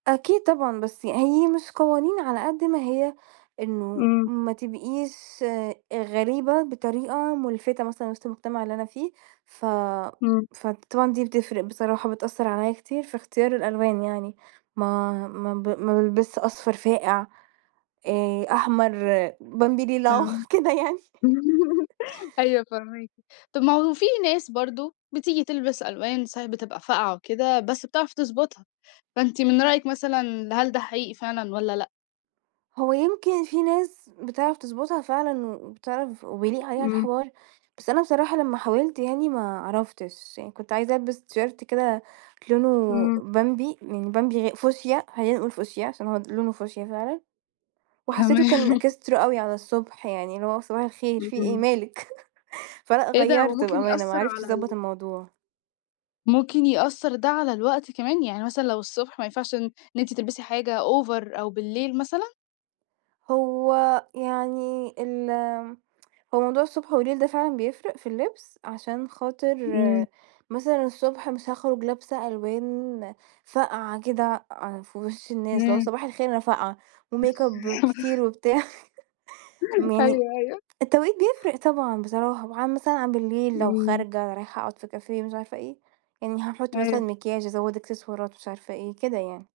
أكيد طبعًا بس ي هي مش قوانين على قدّ ما هي إنه إمم. ما تبقيش أ غريبة بطريقة مُلفِتة مثلًا وِسط المجتمع اللي أنا فيه، ف إمم. فطبعًا دي بتفْرِق بصراحة، بتأثّر عليَّ كتير في اختيار الألوان يعني، ما ما ب ما بالبسش أصفر فاقِع آآ، أحمر، بمبي ريلاه، فاهماكِ، كده يعني. أيوه فاهماكِ. طب ما هو في ناس برضه بتيجي تلبس ألوان صحيح بتبقى فاقْعة وكده، بس بتعرف تضبطها. فأنتِ من رأيِِك مثلًا هل ده حقيقي فعلًا والّا لأ؟ هو يمكن في ناس بتعرف تضبطها فعلًا و وبتعرف وبيليق عليها إمم. الحوار، بس أنا بصراحة لما حاولت يعني ما عَرفتش، يعني كنت عايزة البس تيشيرت كده لونه إمم. بمبي يعني بمبي غا فوشيا خلّينا نقول فوشيا عشان هو د لونه فوشيا فعلًا، وحسّيته كان تمام. إكسترا أوي على الصبح يعني، اللي هو صباح الخير في إيه اهم. مالِك؟ فلأ إيه ده هو غيّرت ممكن بأمانة ما يأثّر عرفتش على أضبّط ال الموضوع. ممكن يأثّر ده على الوقت كمان؟ يعني مثلًا لو الصبح ما ينفعش إن إن أنتِ تلْبسي حاجة over أو بالليل مثلًا؟ هو يعني ال هو موضوع الصبح والليل ده فعلًا بيفْرِق في اللبس، عشان خاطر إمم. مثلًا الصبح مش هاخرج لابسه ألوان فاقْعة كده أع في وِش الناس اللي هو إمم. صباح الخير أنا فاقْعة، وميك اب كتير وبتاع م يعني أيوه أيوه. التوقيت بيفْرِق طبعًا بصراحة، وعن مثلًا عن بالليل لو إمم. خارجة رايحة أقعُد في كافيه مش عارفة إيه يعني هاحط مثلًا أيوه. مكياج أزوّد إكسسوارات مش عارفة إيه كده يعني.